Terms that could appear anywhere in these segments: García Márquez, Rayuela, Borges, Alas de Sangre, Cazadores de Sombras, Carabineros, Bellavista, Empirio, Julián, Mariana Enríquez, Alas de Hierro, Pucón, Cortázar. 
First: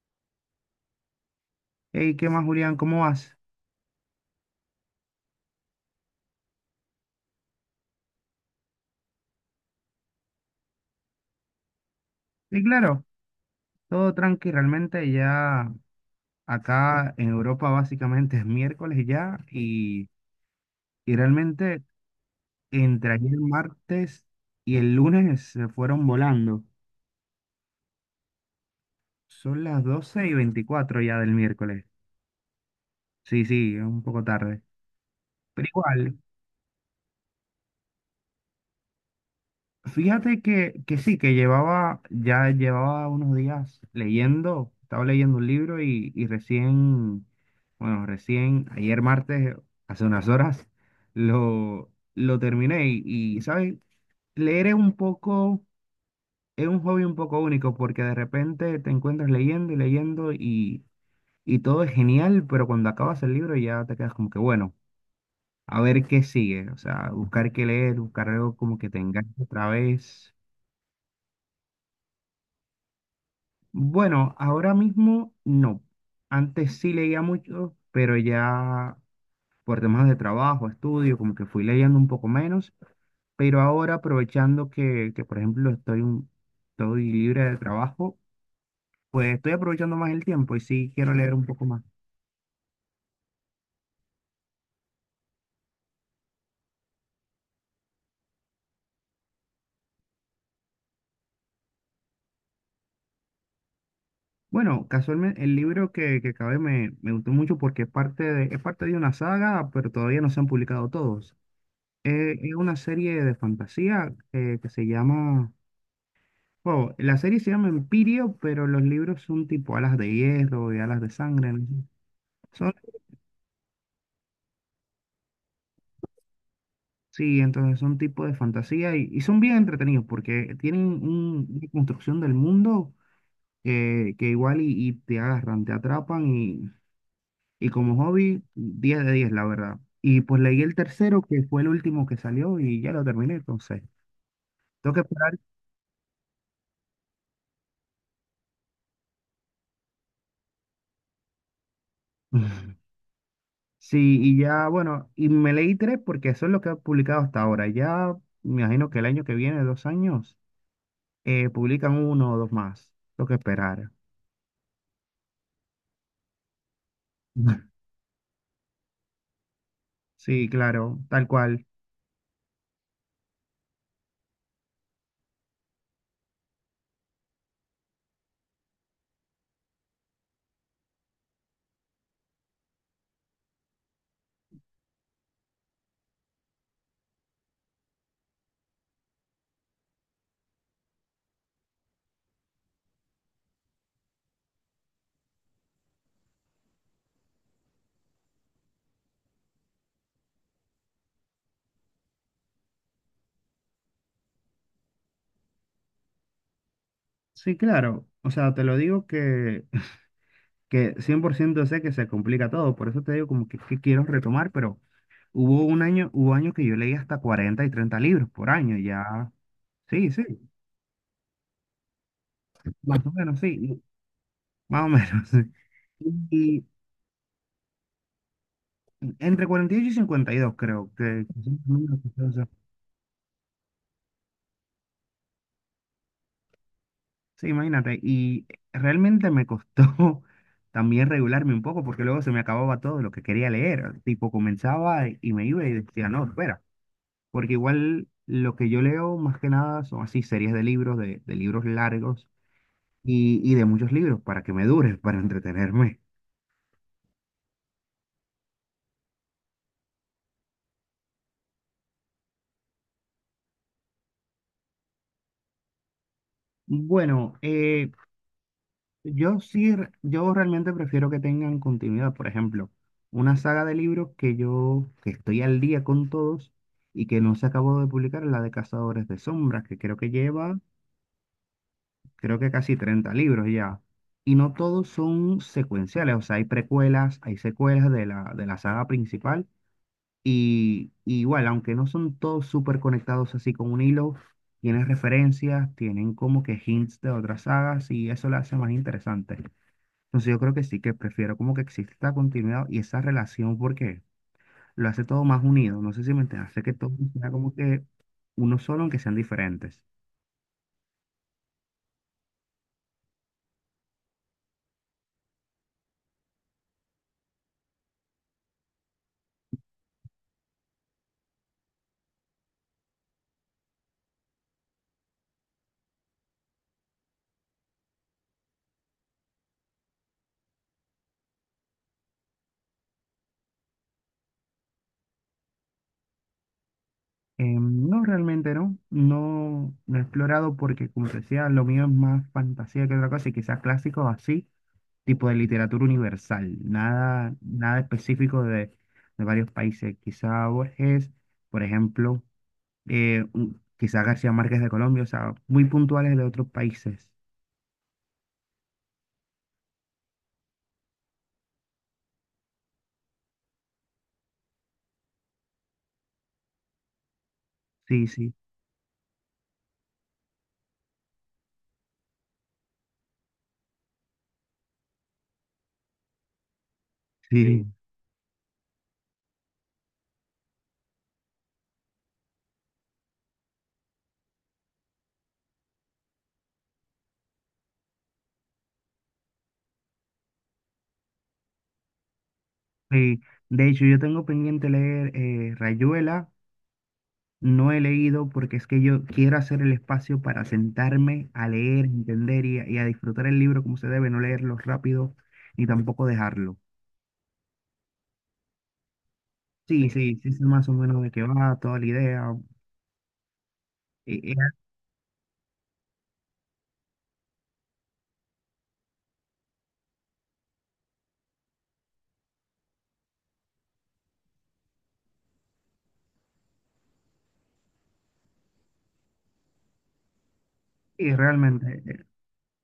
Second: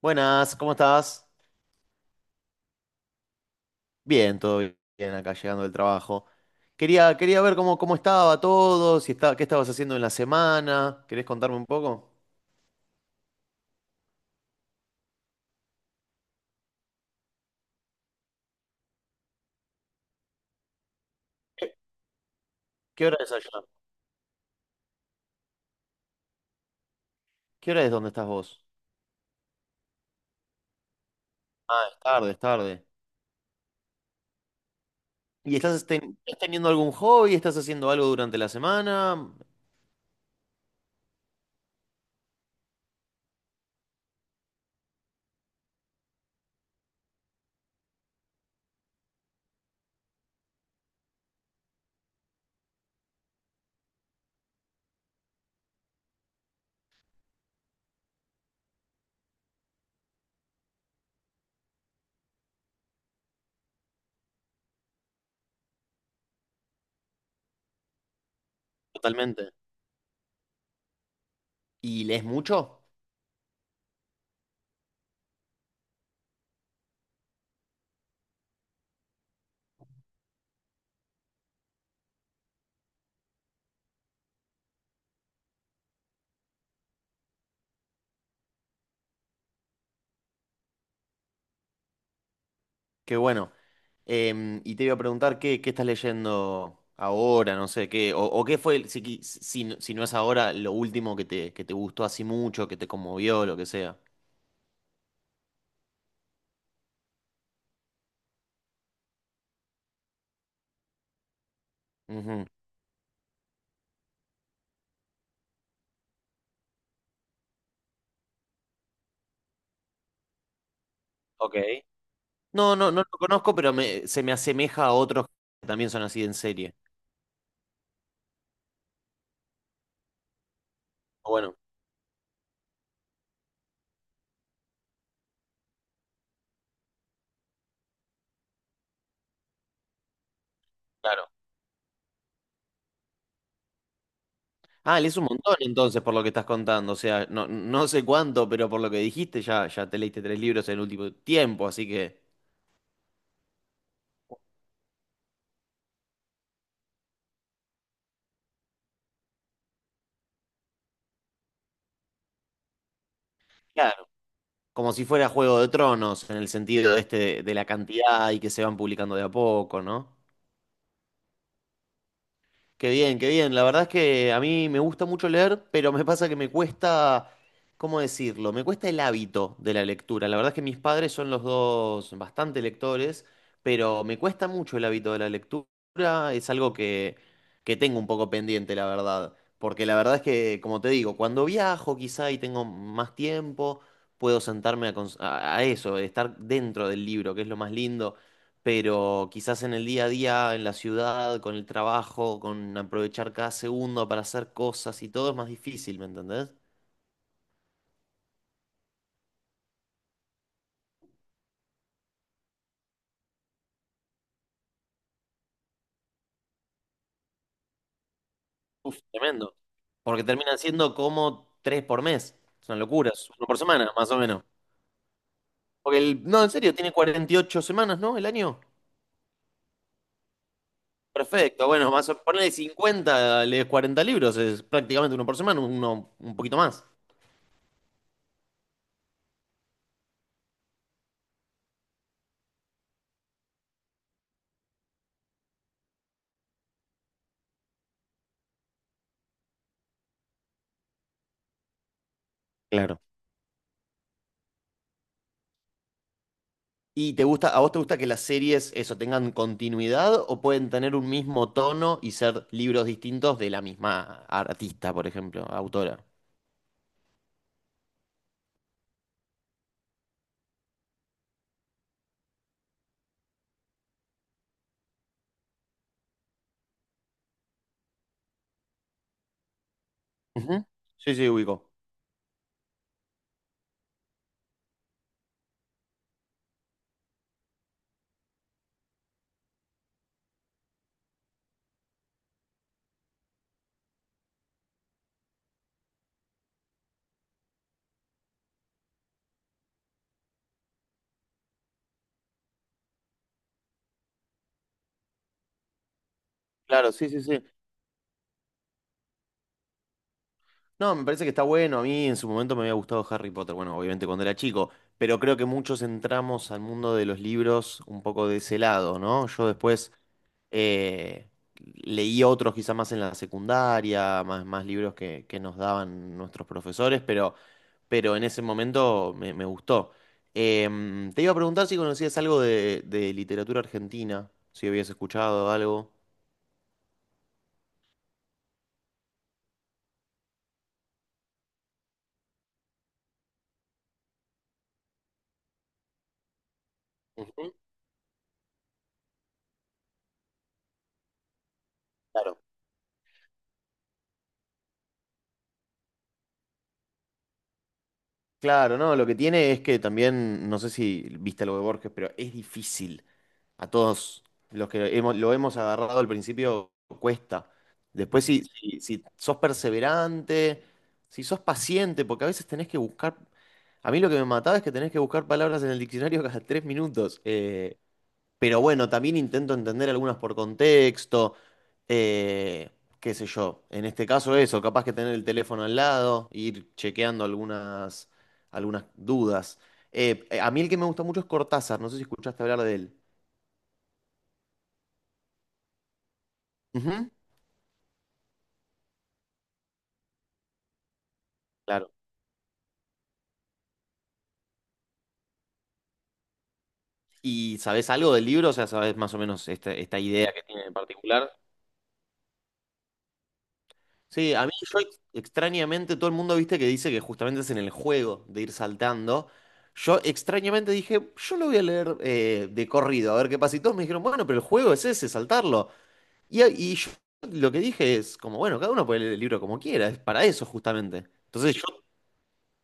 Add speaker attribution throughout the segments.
Speaker 1: Buenas, ¿cómo estás?
Speaker 2: Hey, ¿qué más, Julián? ¿Cómo vas?
Speaker 1: Bien, todo bien acá llegando del trabajo. Quería ver cómo estaba todo, si está, qué estabas haciendo en la semana. ¿Querés contarme un poco?
Speaker 2: Y claro, todo tranqui, realmente ya acá en Europa básicamente es miércoles ya y
Speaker 1: ¿Qué,
Speaker 2: realmente
Speaker 1: qué
Speaker 2: entre
Speaker 1: hora es
Speaker 2: ayer
Speaker 1: allá?
Speaker 2: martes y el lunes se fueron volando.
Speaker 1: ¿Qué hora es donde estás vos?
Speaker 2: Son las 12:24 ya del miércoles.
Speaker 1: Ah, es tarde, es tarde.
Speaker 2: Sí, sí, es un poco tarde.
Speaker 1: ¿Y
Speaker 2: Pero
Speaker 1: estás,
Speaker 2: igual,
Speaker 1: estás teniendo algún hobby? ¿Estás haciendo algo durante la semana?
Speaker 2: fíjate que sí, que llevaba, ya llevaba unos días leyendo, estaba leyendo un libro y recién, bueno, recién ayer martes, hace unas horas, lo terminé y, ¿sabes? Leer es un hobby un poco único porque de repente te encuentras leyendo y leyendo y todo es genial, pero cuando acabas el libro ya te quedas como que, bueno, a ver qué sigue, o sea, buscar qué leer, buscar algo como que te enganche
Speaker 1: Totalmente.
Speaker 2: otra vez.
Speaker 1: ¿Y lees mucho?
Speaker 2: Bueno, ahora mismo no. Antes sí leía mucho, pero ya por temas de trabajo, estudio, como que fui leyendo un poco menos. Pero ahora aprovechando que, por ejemplo, estoy libre de trabajo, pues estoy aprovechando más el tiempo y sí quiero leer un poco más.
Speaker 1: Qué bueno. Y te iba a preguntar qué, estás leyendo ahora, no sé, o qué fue, si no es ahora, lo último que te gustó así mucho, que te conmovió, lo que sea.
Speaker 2: Bueno, casualmente el libro que acabé me gustó mucho porque es parte de una saga, pero todavía no se han publicado todos.
Speaker 1: Ujú.
Speaker 2: Es una serie de fantasía que se llama... Wow, la serie se llama Empirio, pero los libros son tipo Alas de Hierro y Alas de Sangre,
Speaker 1: Ok.
Speaker 2: ¿no? Son,
Speaker 1: No, no, no lo conozco, pero se me asemeja a otros que también son así en serie.
Speaker 2: sí, entonces son tipo de fantasía y son bien entretenidos porque tienen un-
Speaker 1: Bueno,
Speaker 2: una construcción del mundo que igual y te agarran, te atrapan y como hobby, 10 de 10 la verdad. Y pues leí el tercero,
Speaker 1: claro.
Speaker 2: que fue el último que salió y ya lo terminé, entonces. Tengo
Speaker 1: Ah,
Speaker 2: que
Speaker 1: lees un
Speaker 2: esperar.
Speaker 1: montón entonces por lo que estás contando, o sea, no sé cuánto, pero por lo que dijiste ya te leíste 3 libros en el último tiempo, así que.
Speaker 2: Sí, y ya, bueno, y me leí tres porque eso es lo que ha publicado hasta ahora. Ya me imagino que el año que viene, 2 años, publican uno o dos más, lo que esperar.
Speaker 1: Claro. Como si fuera Juego de Tronos, en el sentido este de la cantidad y que se van publicando de a poco, ¿no?
Speaker 2: Sí, claro, tal cual.
Speaker 1: Qué bien, qué bien. La verdad es que a mí me gusta mucho leer, pero me pasa que me cuesta, ¿cómo decirlo? Me cuesta el hábito de la lectura. La verdad es que mis padres son los dos bastante lectores, pero me cuesta mucho el hábito de la lectura. Es algo que tengo un poco pendiente, la verdad. Porque la verdad es que, como te digo, cuando viajo quizá y tengo más tiempo, puedo sentarme a, cons- a eso, estar dentro del libro, que es lo más lindo, pero quizás en el día a día, en la ciudad, con el trabajo, con aprovechar cada segundo para hacer cosas y todo es más difícil, ¿me entendés?
Speaker 2: Sí, claro. O sea, te lo digo que, que 100% sé que se complica todo, por eso te digo como que quiero retomar, pero hubo un año, hubo años que yo leí hasta 40 y 30 libros por año,
Speaker 1: Uf,
Speaker 2: ya.
Speaker 1: tremendo.
Speaker 2: Sí, sí,
Speaker 1: Porque terminan siendo como 3 por mes. Es una
Speaker 2: más
Speaker 1: locura,
Speaker 2: o
Speaker 1: es
Speaker 2: menos,
Speaker 1: uno por
Speaker 2: sí,
Speaker 1: semana, más o menos.
Speaker 2: más o menos.
Speaker 1: Porque
Speaker 2: Sí.
Speaker 1: no, en
Speaker 2: Y
Speaker 1: serio, tiene 48 semanas, ¿no? El año.
Speaker 2: entre 48 y 52 creo que son los
Speaker 1: Perfecto, bueno,
Speaker 2: números que se usan.
Speaker 1: ponele 50, lees 40 libros, es prácticamente uno por semana, uno un poquito más.
Speaker 2: Sí, imagínate. Y realmente me costó también regularme un poco porque luego se me acababa todo lo que quería leer. Tipo, comenzaba y me iba y decía, no, espera. Porque igual lo que yo leo más que nada son así series de libros, de libros largos
Speaker 1: Claro.
Speaker 2: y de muchos libros para que me dure, para entretenerme.
Speaker 1: ¿Y a vos te gusta que las series eso tengan continuidad o pueden tener un mismo tono y ser libros distintos de la misma artista, por ejemplo, autora?
Speaker 2: Bueno, yo sí, yo realmente prefiero que tengan continuidad. Por ejemplo, una saga de libros que estoy al día con todos y que no se acabó de publicar, la de Cazadores de Sombras, que
Speaker 1: Ujú. Sí, sí, ubico.
Speaker 2: creo que casi 30 libros ya. Y no todos son secuenciales, o sea, hay precuelas, hay secuelas de la saga principal. Y igual, aunque no son todos súper conectados así con un hilo, tienen referencias, tienen como que hints de otras sagas y eso la hace más interesante. Entonces yo creo que sí, que prefiero como que exista continuidad y esa relación porque lo hace todo más unido. No sé si me entiendes, hace que todo
Speaker 1: Claro, sí, sí,
Speaker 2: sea
Speaker 1: sí.
Speaker 2: como que uno solo, aunque sean diferentes.
Speaker 1: No, me parece que está bueno. A mí en su momento me había gustado Harry Potter, bueno, obviamente cuando era chico, pero creo que muchos entramos al mundo de los libros un poco de ese lado, ¿no? Yo después Eh, leí otros quizá más en la secundaria, más libros que nos daban nuestros profesores, pero en ese momento me gustó. Te iba a preguntar si conocías algo de literatura argentina, si habías escuchado algo.
Speaker 2: No, realmente no. No, no he explorado porque, como te decía, lo mío es más fantasía que otra cosa y quizás clásico así, tipo de literatura universal. Nada,
Speaker 1: Ujú.
Speaker 2: nada específico de varios países. Quizá Borges, por ejemplo,
Speaker 1: Claro.
Speaker 2: quizá García Márquez de Colombia, o sea, muy puntuales de otros países.
Speaker 1: Claro, no, lo que tiene es que también, no sé si viste algo de Borges, pero es difícil. A todos los que lo hemos agarrado al principio cuesta.
Speaker 2: Sí,
Speaker 1: Después,
Speaker 2: sí.
Speaker 1: si sos perseverante, si sos paciente, porque a veces tenés que buscar. A mí lo que me mataba es que tenés que buscar palabras en el diccionario cada 3 minutos.
Speaker 2: Sí,
Speaker 1: Pero bueno, también intento entender algunas por contexto. eh, Qué sé yo. En este caso, eso, capaz que tener el teléfono al lado, ir chequeando algunas dudas. A mí el que me gusta mucho es Cortázar, no sé si escuchaste hablar de él.
Speaker 2: sí. De hecho, yo tengo pendiente leer Rayuela.
Speaker 1: Ujú.
Speaker 2: No he leído porque es que yo quiero hacer el espacio para sentarme a leer,
Speaker 1: Claro.
Speaker 2: entender y a disfrutar el libro como se debe, no leerlo rápido ni tampoco dejarlo.
Speaker 1: ¿Y sabes algo del libro? O sea, ¿sabes más o menos esta,
Speaker 2: Sí,
Speaker 1: esta
Speaker 2: sí, sí,
Speaker 1: idea que
Speaker 2: sé
Speaker 1: tiene
Speaker 2: más o
Speaker 1: en
Speaker 2: menos de qué
Speaker 1: particular?
Speaker 2: va, toda la idea. Y
Speaker 1: Sí, a
Speaker 2: así,
Speaker 1: mí yo extrañamente, todo el mundo viste que dice que justamente es en el juego de ir saltando. Yo extrañamente dije, yo lo voy a leer de corrido, a ver qué pasa. Y todos me dijeron, bueno, pero el juego es ese, saltarlo. Y yo lo que dije es, como, bueno, cada uno puede leer el libro como quiera, es para eso justamente.
Speaker 2: es
Speaker 1: Entonces yo
Speaker 2: realmente, eh,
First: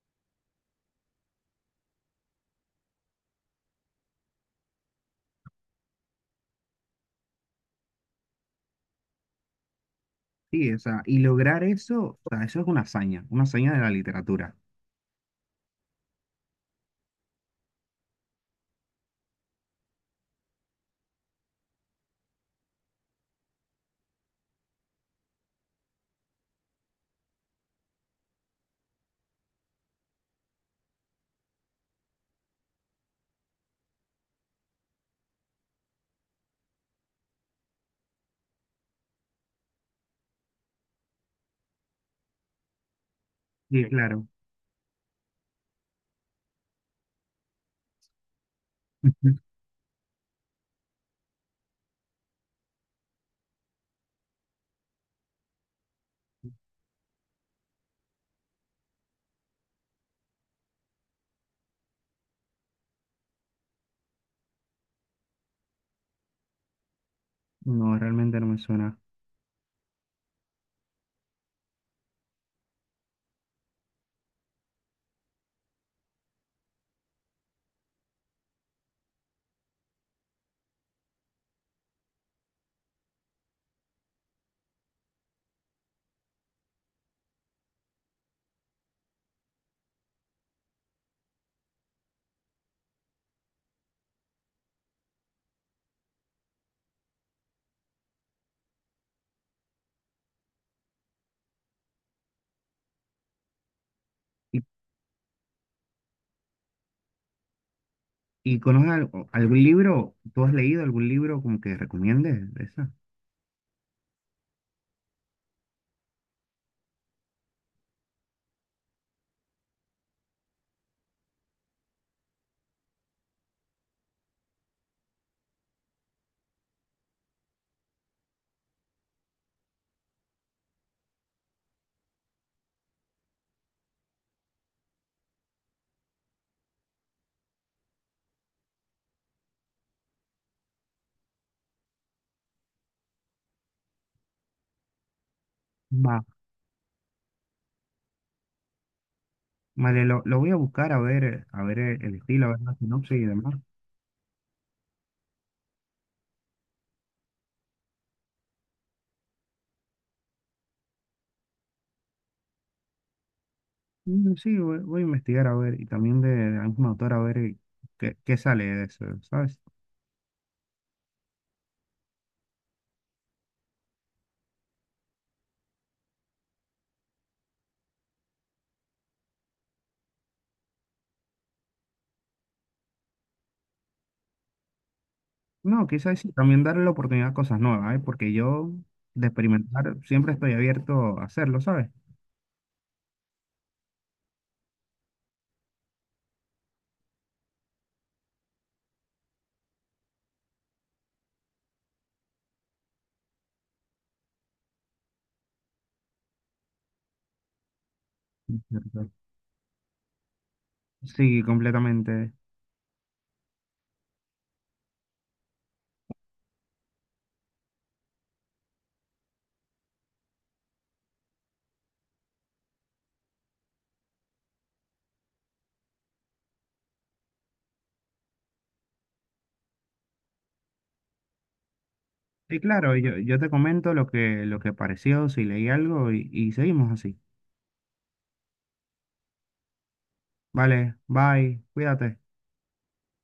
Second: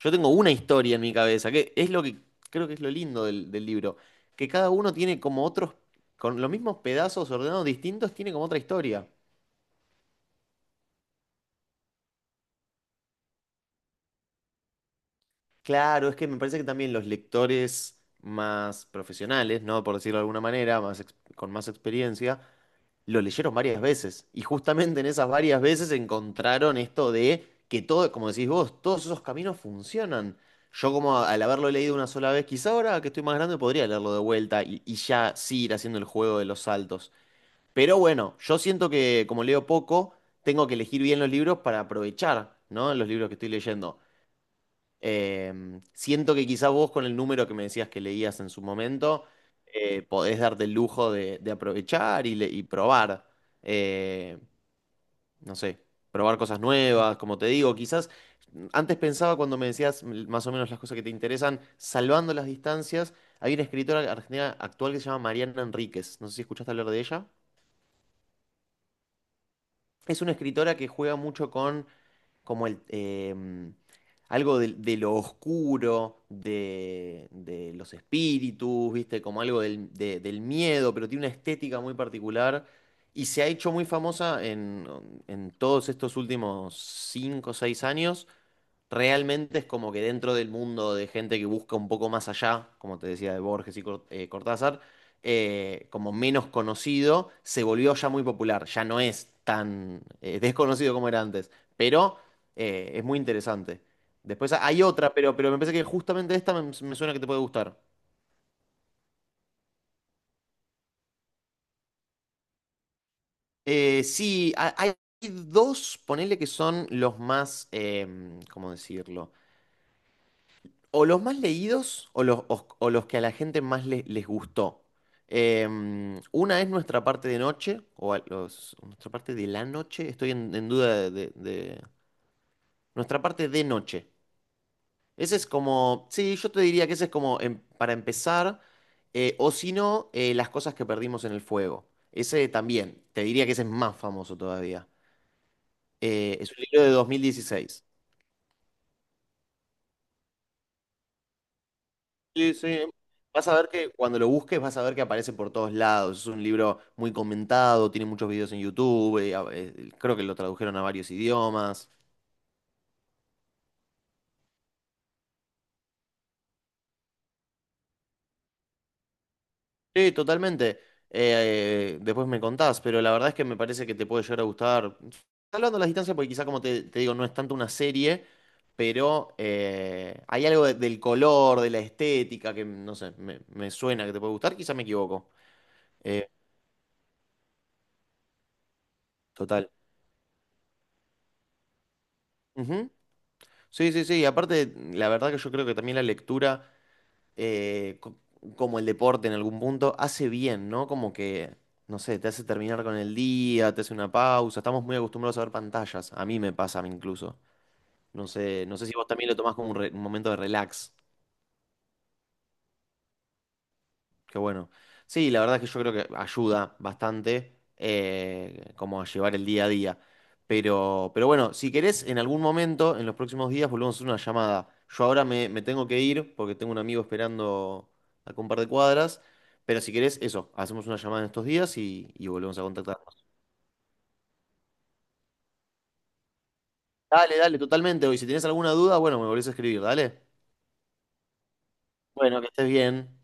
Speaker 1: Yo tengo una historia en mi cabeza, que es lo que creo que es lo lindo del libro, que cada uno tiene como otros, con los mismos pedazos ordenados distintos, tiene como otra historia.
Speaker 2: sí, o sea, y lograr eso, o sea, eso es una hazaña de la literatura.
Speaker 1: Claro, es que me parece que también los lectores más profesionales, ¿no? Por decirlo de alguna manera, con más experiencia, lo leyeron varias veces y justamente en esas varias veces encontraron esto de que todo, como decís vos, todos esos caminos funcionan. Yo como al haberlo leído una sola vez, quizá ahora que estoy más grande podría leerlo de vuelta y ya sí ir haciendo el juego de los saltos. Pero bueno, yo siento que como leo poco, tengo que elegir bien los libros para aprovechar, ¿no? Los libros que estoy
Speaker 2: Sí,
Speaker 1: leyendo.
Speaker 2: claro.
Speaker 1: Eh, Siento que quizá vos con el número que me decías que leías en su momento, podés darte el lujo de aprovechar y probar, eh, no sé, probar cosas nuevas, como te digo, quizás antes pensaba cuando me decías más o menos las cosas que te interesan, salvando las distancias, hay una escritora argentina actual que se llama Mariana Enríquez, no sé si escuchaste hablar de ella.
Speaker 2: No, realmente no me suena.
Speaker 1: Es una escritora que juega mucho con como algo de lo oscuro, de los espíritus, ¿viste? Como algo del miedo, pero tiene una estética muy particular y se ha hecho muy famosa en todos estos últimos cinco o 6 años. Realmente es como que dentro del mundo de gente que busca un poco más allá, como te decía de Borges y Cortázar, como menos conocido, se volvió ya muy popular, ya no es tan desconocido como era antes, pero es muy interesante. Después hay otra, pero me parece que justamente esta me suena que te puede gustar.
Speaker 2: ¿Y conoces algún libro? ¿Tú has leído algún libro como que recomiendes de esa?
Speaker 1: Sí, hay dos, ponele que son los más, ¿cómo decirlo? O los más leídos o o los que a la gente más les gustó. Una es nuestra parte de noche, o nuestra parte de la noche, estoy en duda de. Nuestra parte de noche. Ese es como. Sí, yo te diría que ese es como para empezar, o si no, las cosas que perdimos en el fuego. Ese también, te diría que ese es más famoso todavía.
Speaker 2: Va,
Speaker 1: Es un libro de 2016.
Speaker 2: vale, lo voy a buscar a ver el estilo, a
Speaker 1: Sí,
Speaker 2: ver la
Speaker 1: sí.
Speaker 2: sinopsis y
Speaker 1: Vas
Speaker 2: demás.
Speaker 1: a ver que cuando lo busques vas a ver que aparece por todos lados. Es un libro muy comentado, tiene muchos videos en YouTube, creo que lo tradujeron a varios idiomas.
Speaker 2: Mm, sí, voy a investigar a ver, y también de algún autor a ver qué, sale de eso, ¿sabes?
Speaker 1: Sí, totalmente. Después me contás, pero la verdad es que me parece que te puede llegar a gustar. Hablando de las distancias, porque quizá como te digo, no es tanto una serie, pero hay algo del color, de la estética, que no sé, me suena que te puede gustar, quizá me equivoco.
Speaker 2: No, quizás
Speaker 1: Eh,
Speaker 2: sí, también darle la oportunidad a cosas nuevas, ¿eh? Porque yo de
Speaker 1: Total.
Speaker 2: experimentar siempre estoy abierto a hacerlo, ¿sabes?
Speaker 1: Ujú. Sí, sí, sí. Y aparte, la verdad que yo creo que también la lectura, eh, co- como el deporte en algún punto, hace bien, ¿no? Como que, no sé, te hace terminar con el día, te hace una pausa. Estamos muy acostumbrados a ver pantallas. A mí me pasa, a mí incluso. No sé si vos
Speaker 2: Cierto.
Speaker 1: también lo tomás como un momento de relax.
Speaker 2: Sí, completamente.
Speaker 1: Qué bueno. Sí, la verdad es que yo creo que ayuda bastante como a llevar el día a día. Pero bueno, si querés, en algún momento, en los próximos días, volvemos a hacer una llamada. Yo ahora me tengo que ir porque tengo un amigo esperando a un par de cuadras. Pero si querés, eso, hacemos una llamada en estos días y volvemos
Speaker 2: Sí,
Speaker 1: a
Speaker 2: claro, yo,
Speaker 1: contactarnos.
Speaker 2: yo te comento lo que pareció, si leí algo y seguimos así.
Speaker 1: Dale, dale, totalmente. Y si tenés alguna duda, bueno, me volvés a escribir, dale.
Speaker 2: Vale, bye, cuídate.
Speaker 1: Bueno, que estés bien.